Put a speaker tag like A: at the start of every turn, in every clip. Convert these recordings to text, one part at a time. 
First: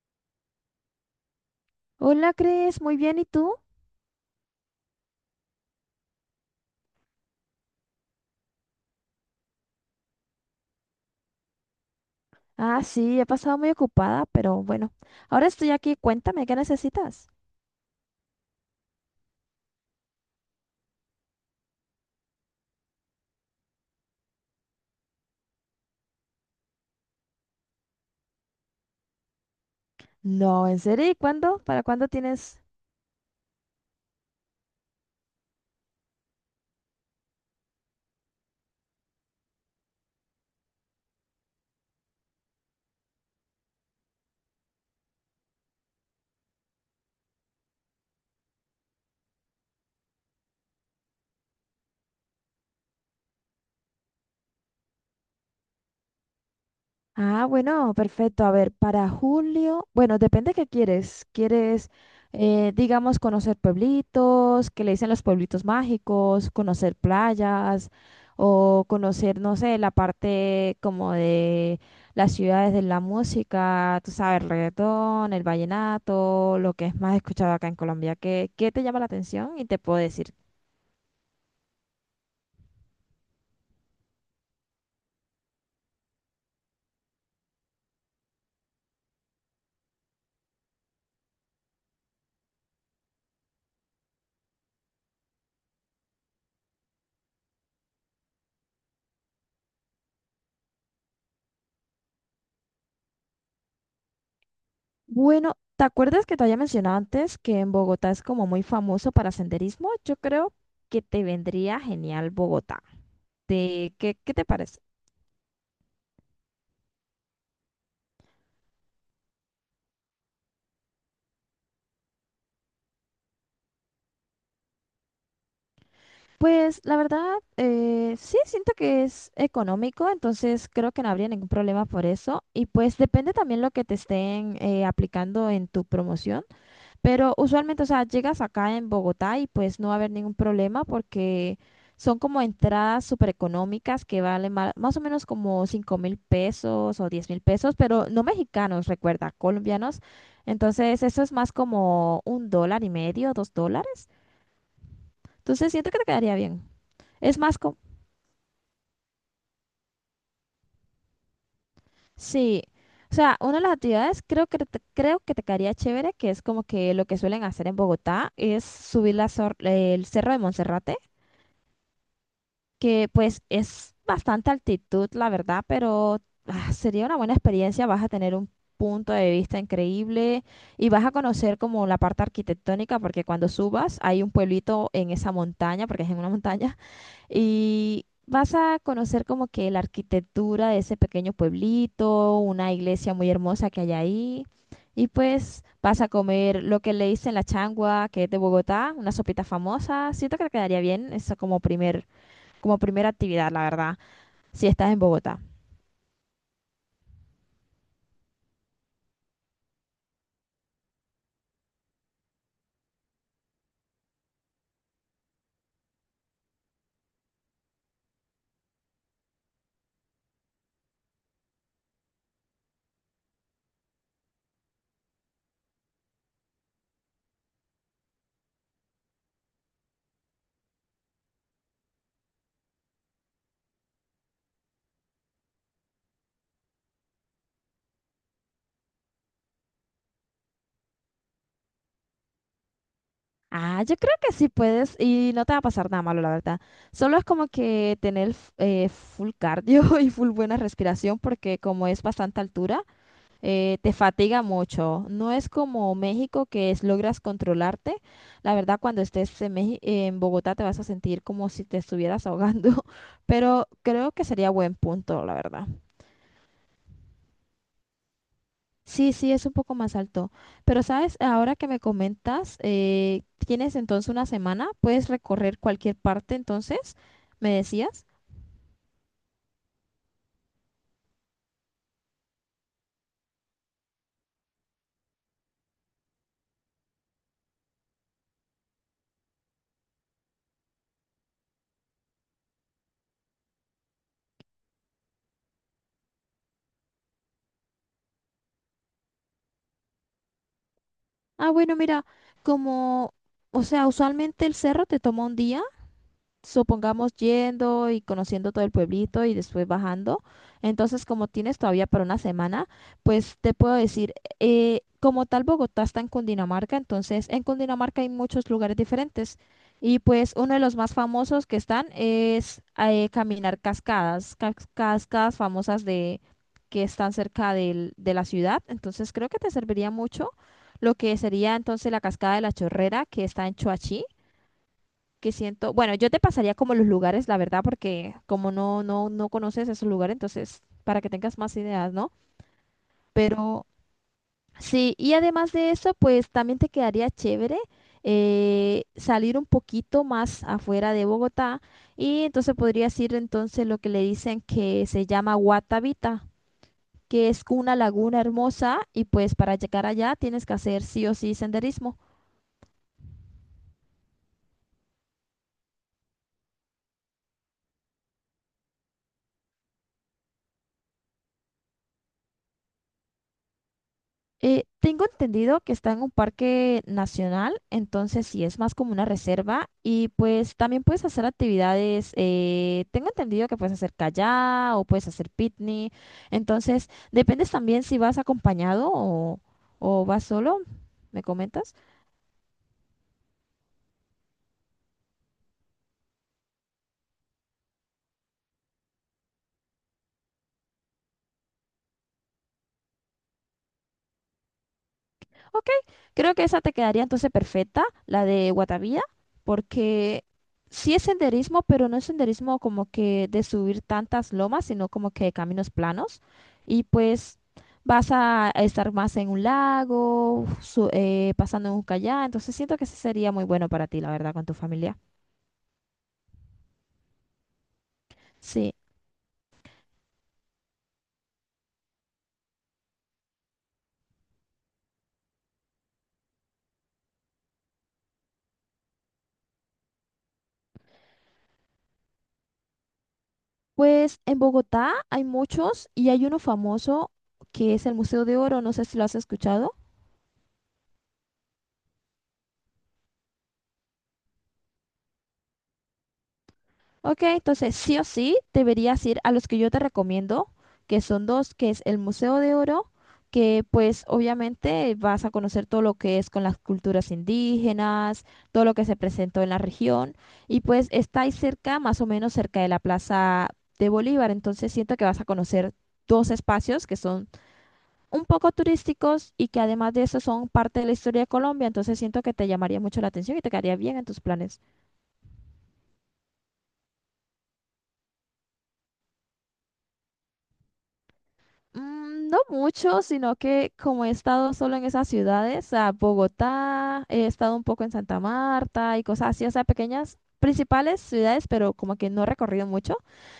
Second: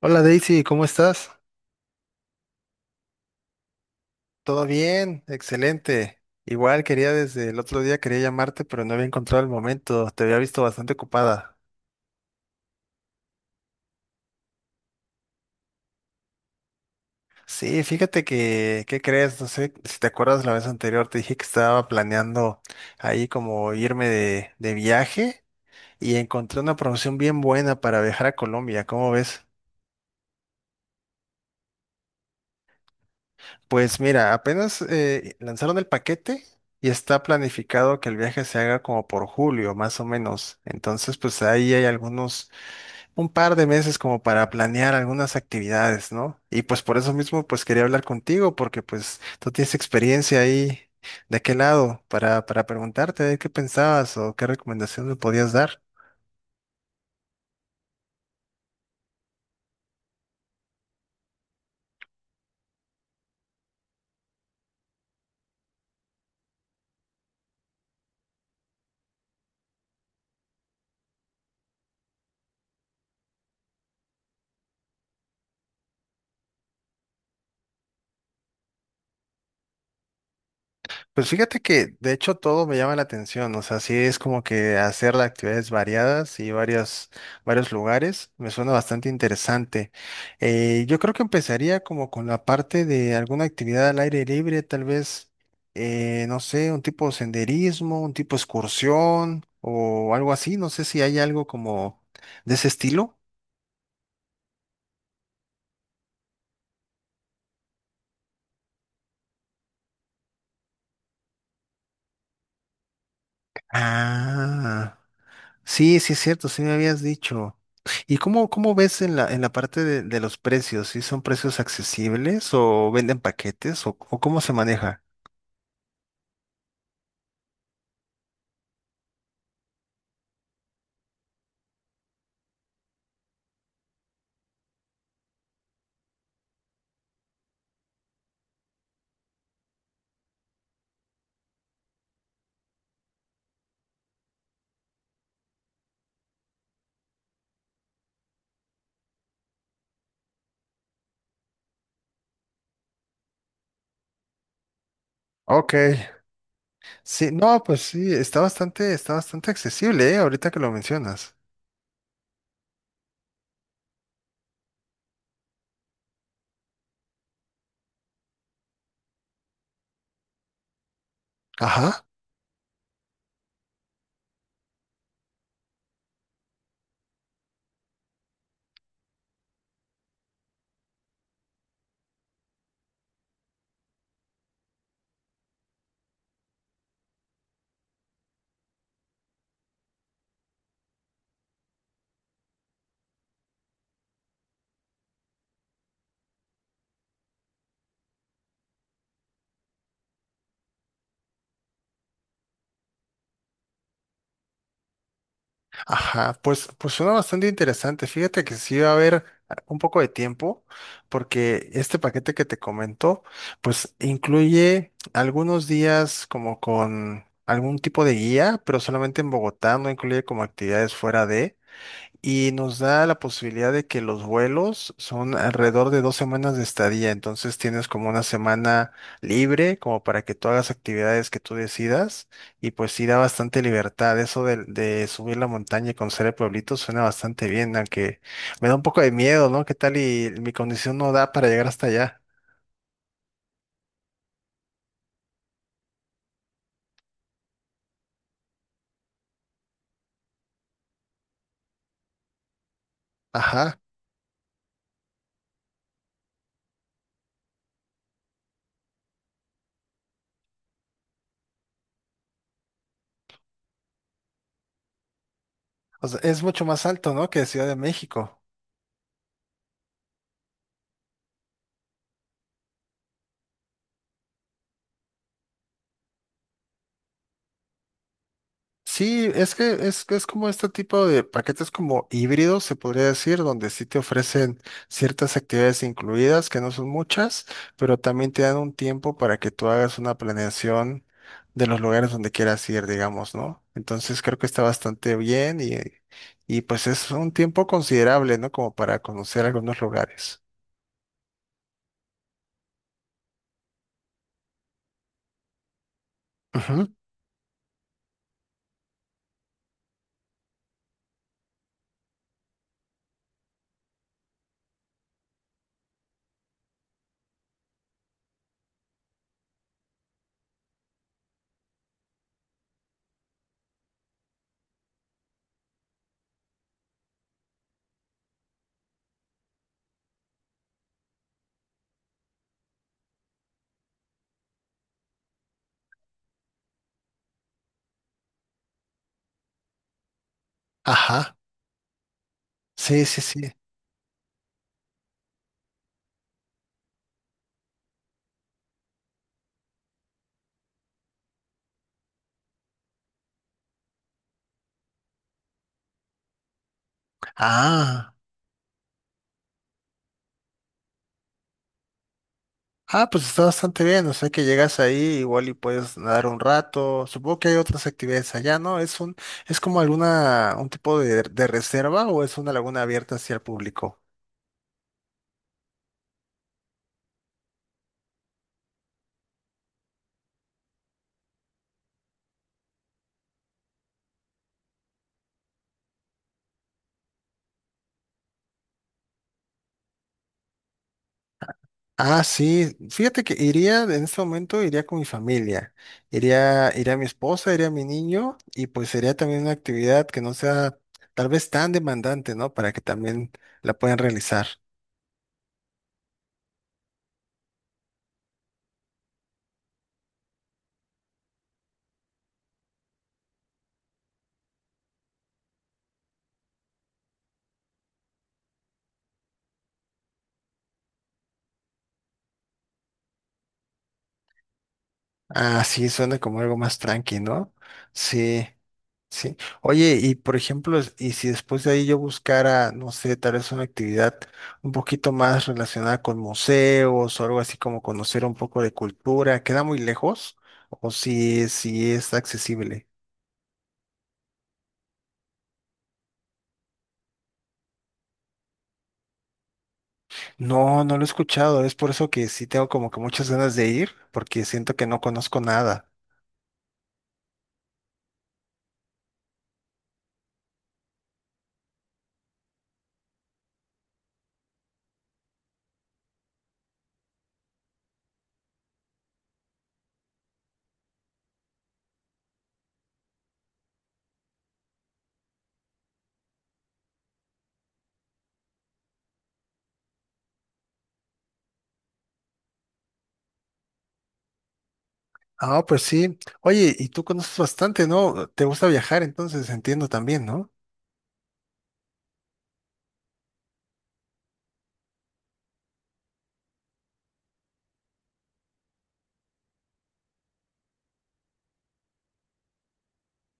A: Hola Daisy, ¿cómo estás?
B: Hola, Cris, muy bien, ¿y tú?
A: ¿Todo bien? Excelente. Igual quería desde el otro día quería llamarte, pero no había encontrado el momento. Te había visto bastante ocupada.
B: Ah, sí, he pasado muy ocupada, pero bueno, ahora estoy aquí, cuéntame, ¿qué necesitas?
A: Sí, fíjate que, ¿qué crees? No sé si te acuerdas la vez anterior, te dije que estaba planeando ahí como irme de viaje y encontré una promoción bien buena para viajar a Colombia. ¿Cómo ves?
B: No, ¿en serio? ¿Y cuándo? ¿Para cuándo tienes?
A: Pues mira, apenas lanzaron el paquete. Y está planificado que el viaje se haga como por julio, más o menos. Entonces, pues ahí hay algunos un par de meses como para planear algunas actividades, ¿no? Y pues por eso mismo pues quería hablar contigo porque pues tú tienes experiencia ahí de qué lado para preguntarte de qué pensabas o qué recomendación me podías dar.
B: Ah, bueno, perfecto. A ver, para julio, bueno, depende qué quieres. ¿Quieres, digamos, conocer pueblitos, que le dicen los pueblitos mágicos, conocer playas o conocer, no sé, la parte como de las ciudades de la música, tú sabes, el reggaetón, el vallenato, lo que es más escuchado acá en Colombia? ¿Qué te llama la atención? Y te puedo decir.
A: Pues fíjate que de hecho todo me llama la atención, o sea, sí es como que hacer las actividades variadas y varios lugares, me suena bastante interesante. Yo creo que empezaría como con la parte de alguna actividad al aire libre, tal vez, no sé, un tipo senderismo, un tipo excursión o algo así, no sé si hay algo como de ese estilo.
B: Bueno, ¿te acuerdas que te había mencionado antes que en Bogotá es como muy famoso para senderismo? Yo creo que te vendría genial Bogotá. ¿Qué te parece?
A: Ah. Sí, sí es cierto, sí me habías dicho. ¿Y cómo ves en la parte de los precios? ¿Sí son precios accesibles o venden paquetes o cómo se maneja?
B: Pues la verdad, sí, siento que es económico, entonces creo que no habría ningún problema por eso. Y pues depende también lo que te estén aplicando en tu promoción. Pero usualmente, o sea, llegas acá en Bogotá y pues no va a haber ningún problema porque son como entradas súper económicas que valen más o menos como 5.000 pesos o 10.000 pesos, pero no mexicanos, recuerda, colombianos. Entonces, eso es más como un dólar y medio, 2 dólares. Entonces,
A: Ok.
B: siento que te quedaría bien.
A: Sí,
B: Es más
A: no,
B: como,
A: pues sí, está bastante accesible, ¿eh? Ahorita que lo mencionas.
B: sí. O sea, una de las actividades creo que te quedaría chévere, que es como que lo que suelen hacer en Bogotá, es subir el cerro de Monserrate,
A: Ajá.
B: que pues es bastante altitud, la verdad, pero ah, sería una buena experiencia. Vas a tener un punto de vista increíble y vas a conocer como la parte arquitectónica, porque cuando subas hay un pueblito en esa montaña, porque es en una montaña, y vas a conocer como que la arquitectura de ese pequeño pueblito, una iglesia muy hermosa que hay ahí. Y pues vas a comer lo que le dicen la changua, que es de Bogotá, una sopita famosa. Siento que te quedaría bien, eso como primera actividad, la verdad, si estás en Bogotá.
A: Ajá, pues suena bastante interesante. Fíjate que sí va a haber un poco de tiempo, porque este paquete que te comento, pues incluye algunos días como con algún tipo de guía, pero solamente en Bogotá, no incluye como actividades fuera de. Y nos da la posibilidad de que los vuelos son alrededor de 2 semanas de estadía, entonces tienes como una semana libre como para que tú hagas actividades que tú decidas y pues sí da bastante libertad. Eso de subir la montaña y conocer el pueblito suena bastante bien, aunque me da un poco de miedo, ¿no? ¿Qué tal y mi condición no da para llegar hasta allá?
B: Ah, yo creo que sí puedes y no te va a pasar nada malo, la verdad. Solo es como que tener full cardio y full buena respiración porque como es bastante altura,
A: Ajá,
B: te fatiga mucho. No es como México, que es, logras controlarte. La verdad, cuando estés en Bogotá te vas a sentir como si te estuvieras ahogando, pero creo que sería buen punto, la verdad.
A: o sea, es mucho más alto, ¿no? Que Ciudad de México.
B: Sí, sí, es un poco más alto. Pero sabes, ahora que me comentas, tienes entonces una semana, puedes recorrer cualquier parte, entonces, me decías.
A: Sí, es, que es como este tipo de paquetes como híbridos, se podría decir, donde sí te ofrecen ciertas actividades incluidas, que no son muchas, pero también te dan un tiempo para que tú hagas una planeación de los lugares donde quieras ir, digamos, ¿no? Entonces creo que está bastante bien y pues es un tiempo considerable, ¿no? Como para conocer algunos lugares.
B: Ah, bueno, mira, como, o sea, usualmente el cerro te toma un día,
A: Ujú.
B: supongamos, yendo y conociendo todo el pueblito y después bajando. Entonces, como tienes todavía para una semana, pues te puedo decir, como tal Bogotá está en Cundinamarca, entonces en Cundinamarca hay muchos lugares diferentes. Y pues uno de los más famosos que están es caminar cascadas, cascadas famosas de que están cerca de la ciudad. Entonces creo que te serviría mucho lo que sería entonces la cascada de la Chorrera, que está en Choachí, que siento, bueno, yo te pasaría como los lugares, la verdad, porque como no, no, no conoces esos lugares, entonces, para que
A: Ajá.
B: tengas más ideas, ¿no?
A: Sí, sí, sí.
B: Pero sí, y además de eso, pues también te quedaría chévere salir un poquito más afuera de Bogotá, y entonces podrías ir entonces lo que le dicen que se llama Guatavita, que es una
A: Ah.
B: laguna hermosa, y pues para llegar allá tienes que hacer sí o sí senderismo.
A: Ah, pues está bastante bien, o sea que llegas ahí igual y puedes nadar un rato. Supongo que hay otras actividades allá, ¿no? ¿Es como alguna, un tipo de reserva o es una laguna abierta hacia el público?
B: Tengo entendido que está en un parque nacional, entonces sí es más como una reserva, y pues también puedes hacer actividades. Tengo entendido que puedes hacer kayak o puedes hacer picnic, entonces dependes también si vas acompañado o, vas solo, ¿me comentas?
A: Ah, sí, fíjate que iría, en este momento iría con mi familia, iría mi esposa, iría mi niño y pues sería también una actividad que no sea tal vez tan demandante, ¿no? Para que también la puedan realizar.
B: Ok, creo que esa te quedaría entonces perfecta, la de Guatavía, porque sí es senderismo, pero no es senderismo como que de subir tantas lomas, sino como que caminos planos. Y pues vas a estar más en un lago, pasando en un kayak, entonces siento que sí sería muy bueno para ti, la verdad, con tu familia.
A: Ah, sí, suena como algo más tranqui, ¿no? Sí.
B: Sí,
A: Sí. Oye, y por ejemplo, y si después de ahí yo buscara, no sé, tal vez una actividad un poquito más relacionada con museos o algo así como conocer un poco de cultura, ¿queda muy lejos? ¿O si es accesible?
B: pues en Bogotá hay muchos y hay uno famoso, que es el Museo de Oro, no sé si lo has escuchado.
A: No, no lo he escuchado, es por eso que sí tengo como que muchas ganas de ir, porque siento que no conozco nada.
B: Ok, entonces sí o sí deberías ir a los que yo te recomiendo, que son dos, que es el Museo de Oro, que pues obviamente vas a conocer todo lo que es con las culturas indígenas, todo lo que se presentó en la región, y pues está ahí cerca, más o menos cerca de la Plaza de Bolívar, entonces siento que vas a conocer dos espacios que son un poco turísticos y que además de eso son parte de la historia de Colombia, entonces siento que te llamaría mucho la atención y te quedaría bien en tus planes.
A: Ah, pues sí. Oye, y tú conoces bastante, ¿no? Te gusta viajar, entonces entiendo también, ¿no?
B: Mm, no mucho, sino que como he estado solo en esas ciudades, o sea, Bogotá, he estado un poco en Santa Marta y cosas así, o sea, pequeñas principales ciudades, pero como que no he recorrido mucho,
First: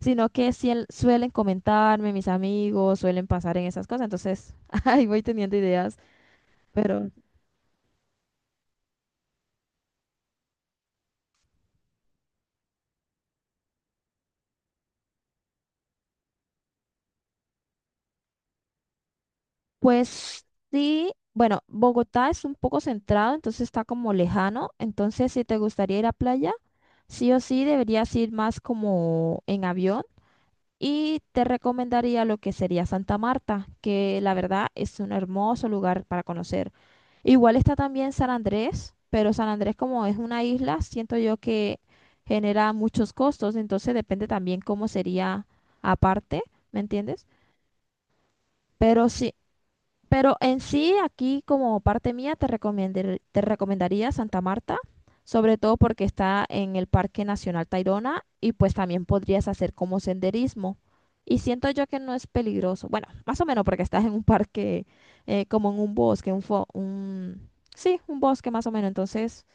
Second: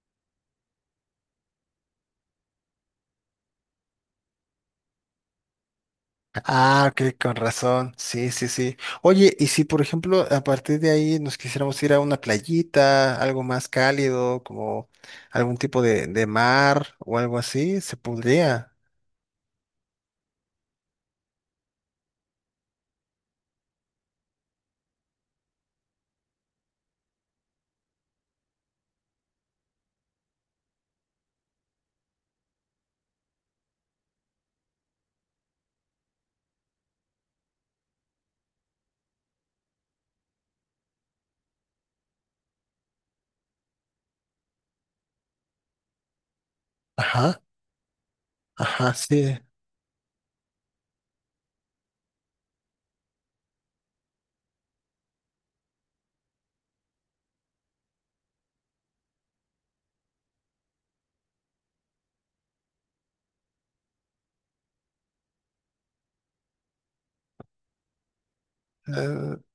B: sino que sí suelen comentarme mis amigos, suelen pasar en esas cosas, entonces ahí voy teniendo ideas,
A: Ah,
B: pero
A: ok, con razón. Sí, sí, sí. Oye, y si por ejemplo a partir de ahí nos quisiéramos ir a una playita, algo más cálido, como algún tipo de mar o algo así, se podría.
B: pues sí, bueno, Bogotá es un poco centrado, entonces está como lejano, entonces si te gustaría ir a playa, sí o sí deberías ir más como en avión. Y te recomendaría lo que sería Santa Marta, que la verdad es un hermoso lugar para conocer. Igual está también San Andrés, pero San Andrés como es una isla, siento yo que genera muchos costos, entonces depende también cómo sería aparte, ¿me entiendes?
A: Ajá, ajá,
B: Pero sí,
A: sí.
B: pero en sí, aquí como parte mía, te recomendaría Santa Marta, sobre todo porque está en el Parque Nacional Tayrona, y pues también podrías hacer como senderismo. Y siento yo que no es peligroso. Bueno, más o menos porque estás en un parque, como en un bosque, sí, un bosque más o menos.
A: Eh,
B: Entonces,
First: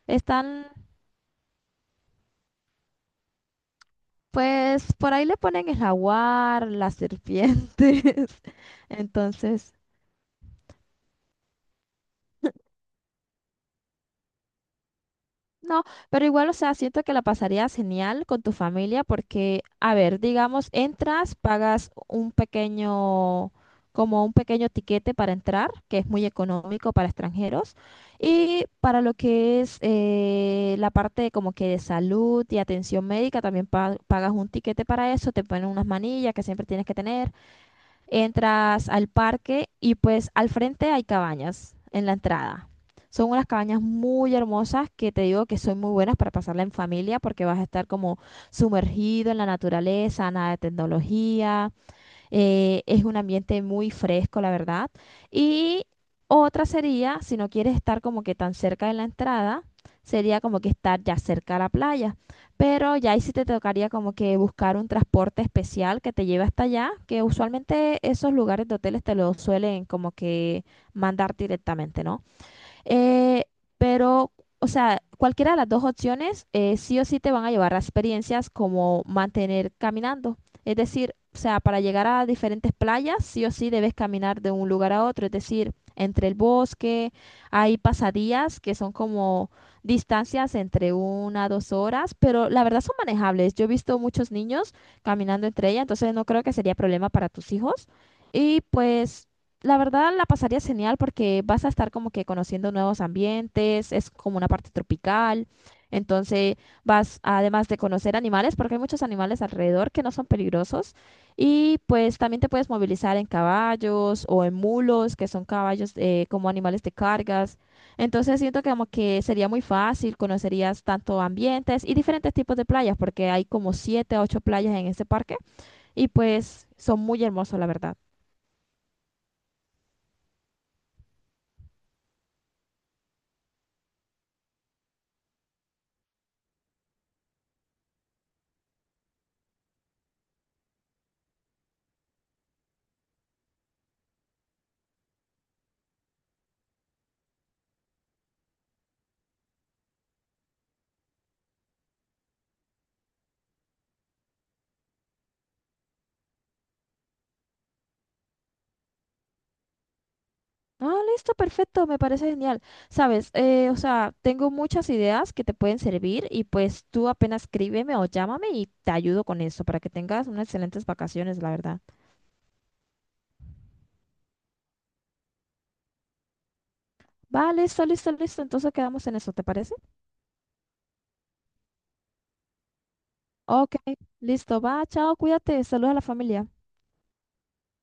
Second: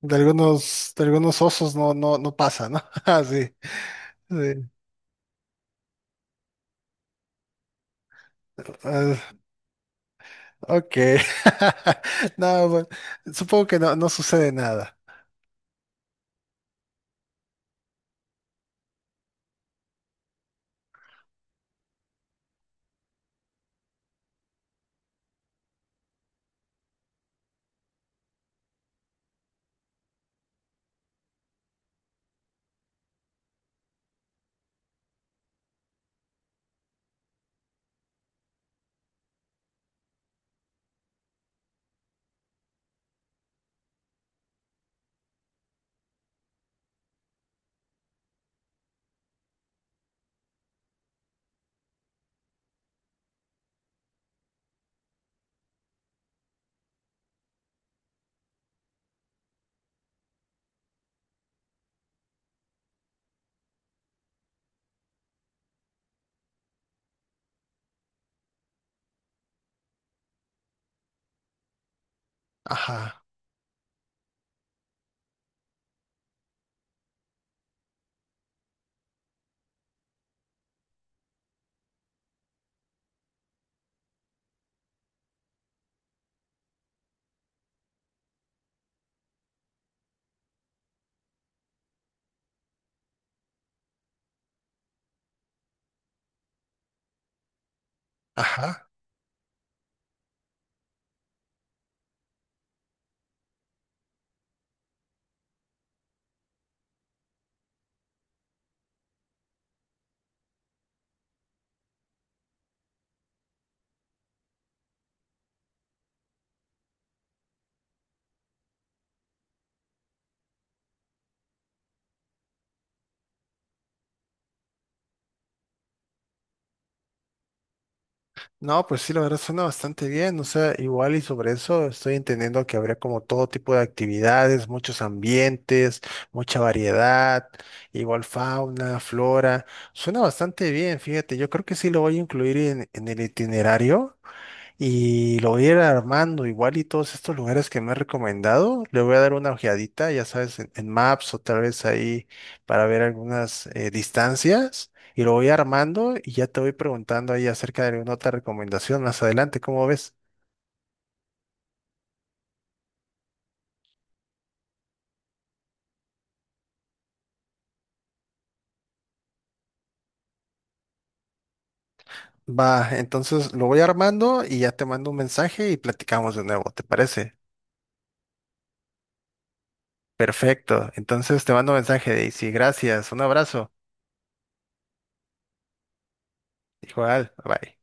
A: de
B: están,
A: algunos, de algunos osos no, no, no pasa, ¿no? Ah, sí. Sí.
B: pues por ahí le ponen el jaguar, las serpientes.
A: Ah,
B: Entonces,
A: ok. No, bueno, supongo que no, no sucede nada.
B: no, pero igual, o sea, siento que la pasarías genial con tu familia porque, a ver, digamos, entras, pagas un pequeño, como un pequeño tiquete para entrar, que es muy económico para extranjeros, y para lo que es la parte como que de salud y atención médica, también pagas un tiquete para eso, te ponen unas manillas que siempre tienes que tener, entras al parque y pues al frente hay cabañas en la entrada. Son unas cabañas muy hermosas, que te digo que son muy buenas para pasarla en familia, porque vas a estar como sumergido en la naturaleza, nada de tecnología. Es un ambiente muy fresco, la verdad. Y otra sería, si no quieres estar como que tan cerca de la entrada, sería como que estar ya cerca a la playa. Pero ya ahí sí te tocaría como que buscar un transporte especial que te lleve hasta allá, que usualmente esos lugares de hoteles te lo suelen como que mandar directamente, ¿no?
A: Ajá,
B: Eh, pero, o sea, cualquiera de las dos opciones sí o sí te van a llevar a experiencias como mantener caminando. Es decir, o sea, para llegar a diferentes playas, sí o sí debes caminar de un lugar a otro. Es decir, entre el bosque, hay pasadías que son como distancias entre una a dos horas, pero la verdad son manejables. Yo he visto muchos niños caminando entre ellas, entonces no creo que sería problema para tus hijos. Y
A: ajá.
B: pues, la verdad, la pasaría genial porque vas a estar como que conociendo nuevos ambientes, es como una parte tropical, entonces vas, además de conocer animales, porque hay muchos animales alrededor que no son peligrosos, y pues también te puedes movilizar en caballos o en mulos, que son caballos, como animales de cargas, entonces siento que como que sería muy fácil, conocerías tanto ambientes y diferentes tipos de playas, porque hay como siete a ocho playas en este parque, y pues son muy hermosos, la verdad.
A: No, pues sí, la verdad suena bastante bien, o sea, igual y sobre eso estoy entendiendo que habría como todo tipo de actividades, muchos ambientes, mucha variedad, igual fauna, flora, suena bastante bien, fíjate, yo creo que sí lo voy a incluir en el itinerario y lo voy a ir armando igual y todos estos lugares que me he recomendado, le voy a dar una ojeadita, ya sabes, en Maps o tal vez ahí para ver algunas distancias y lo voy armando y ya te voy preguntando ahí acerca de alguna otra recomendación más adelante, ¿cómo ves?
B: Ah, listo, perfecto, me parece genial. Sabes, o sea, tengo muchas ideas que te pueden servir, y pues tú apenas escríbeme o llámame y te ayudo con eso para que tengas unas excelentes vacaciones, la verdad.
A: Va, entonces lo voy armando y ya te mando un mensaje y platicamos de nuevo, ¿te parece?
B: Va, listo, listo, listo. Entonces quedamos en eso, ¿te parece?
A: Perfecto, entonces te mando un mensaje, Daisy, gracias, un abrazo,
B: Ok, listo, va, chao, cuídate, saluda a la familia.
A: igual, bye.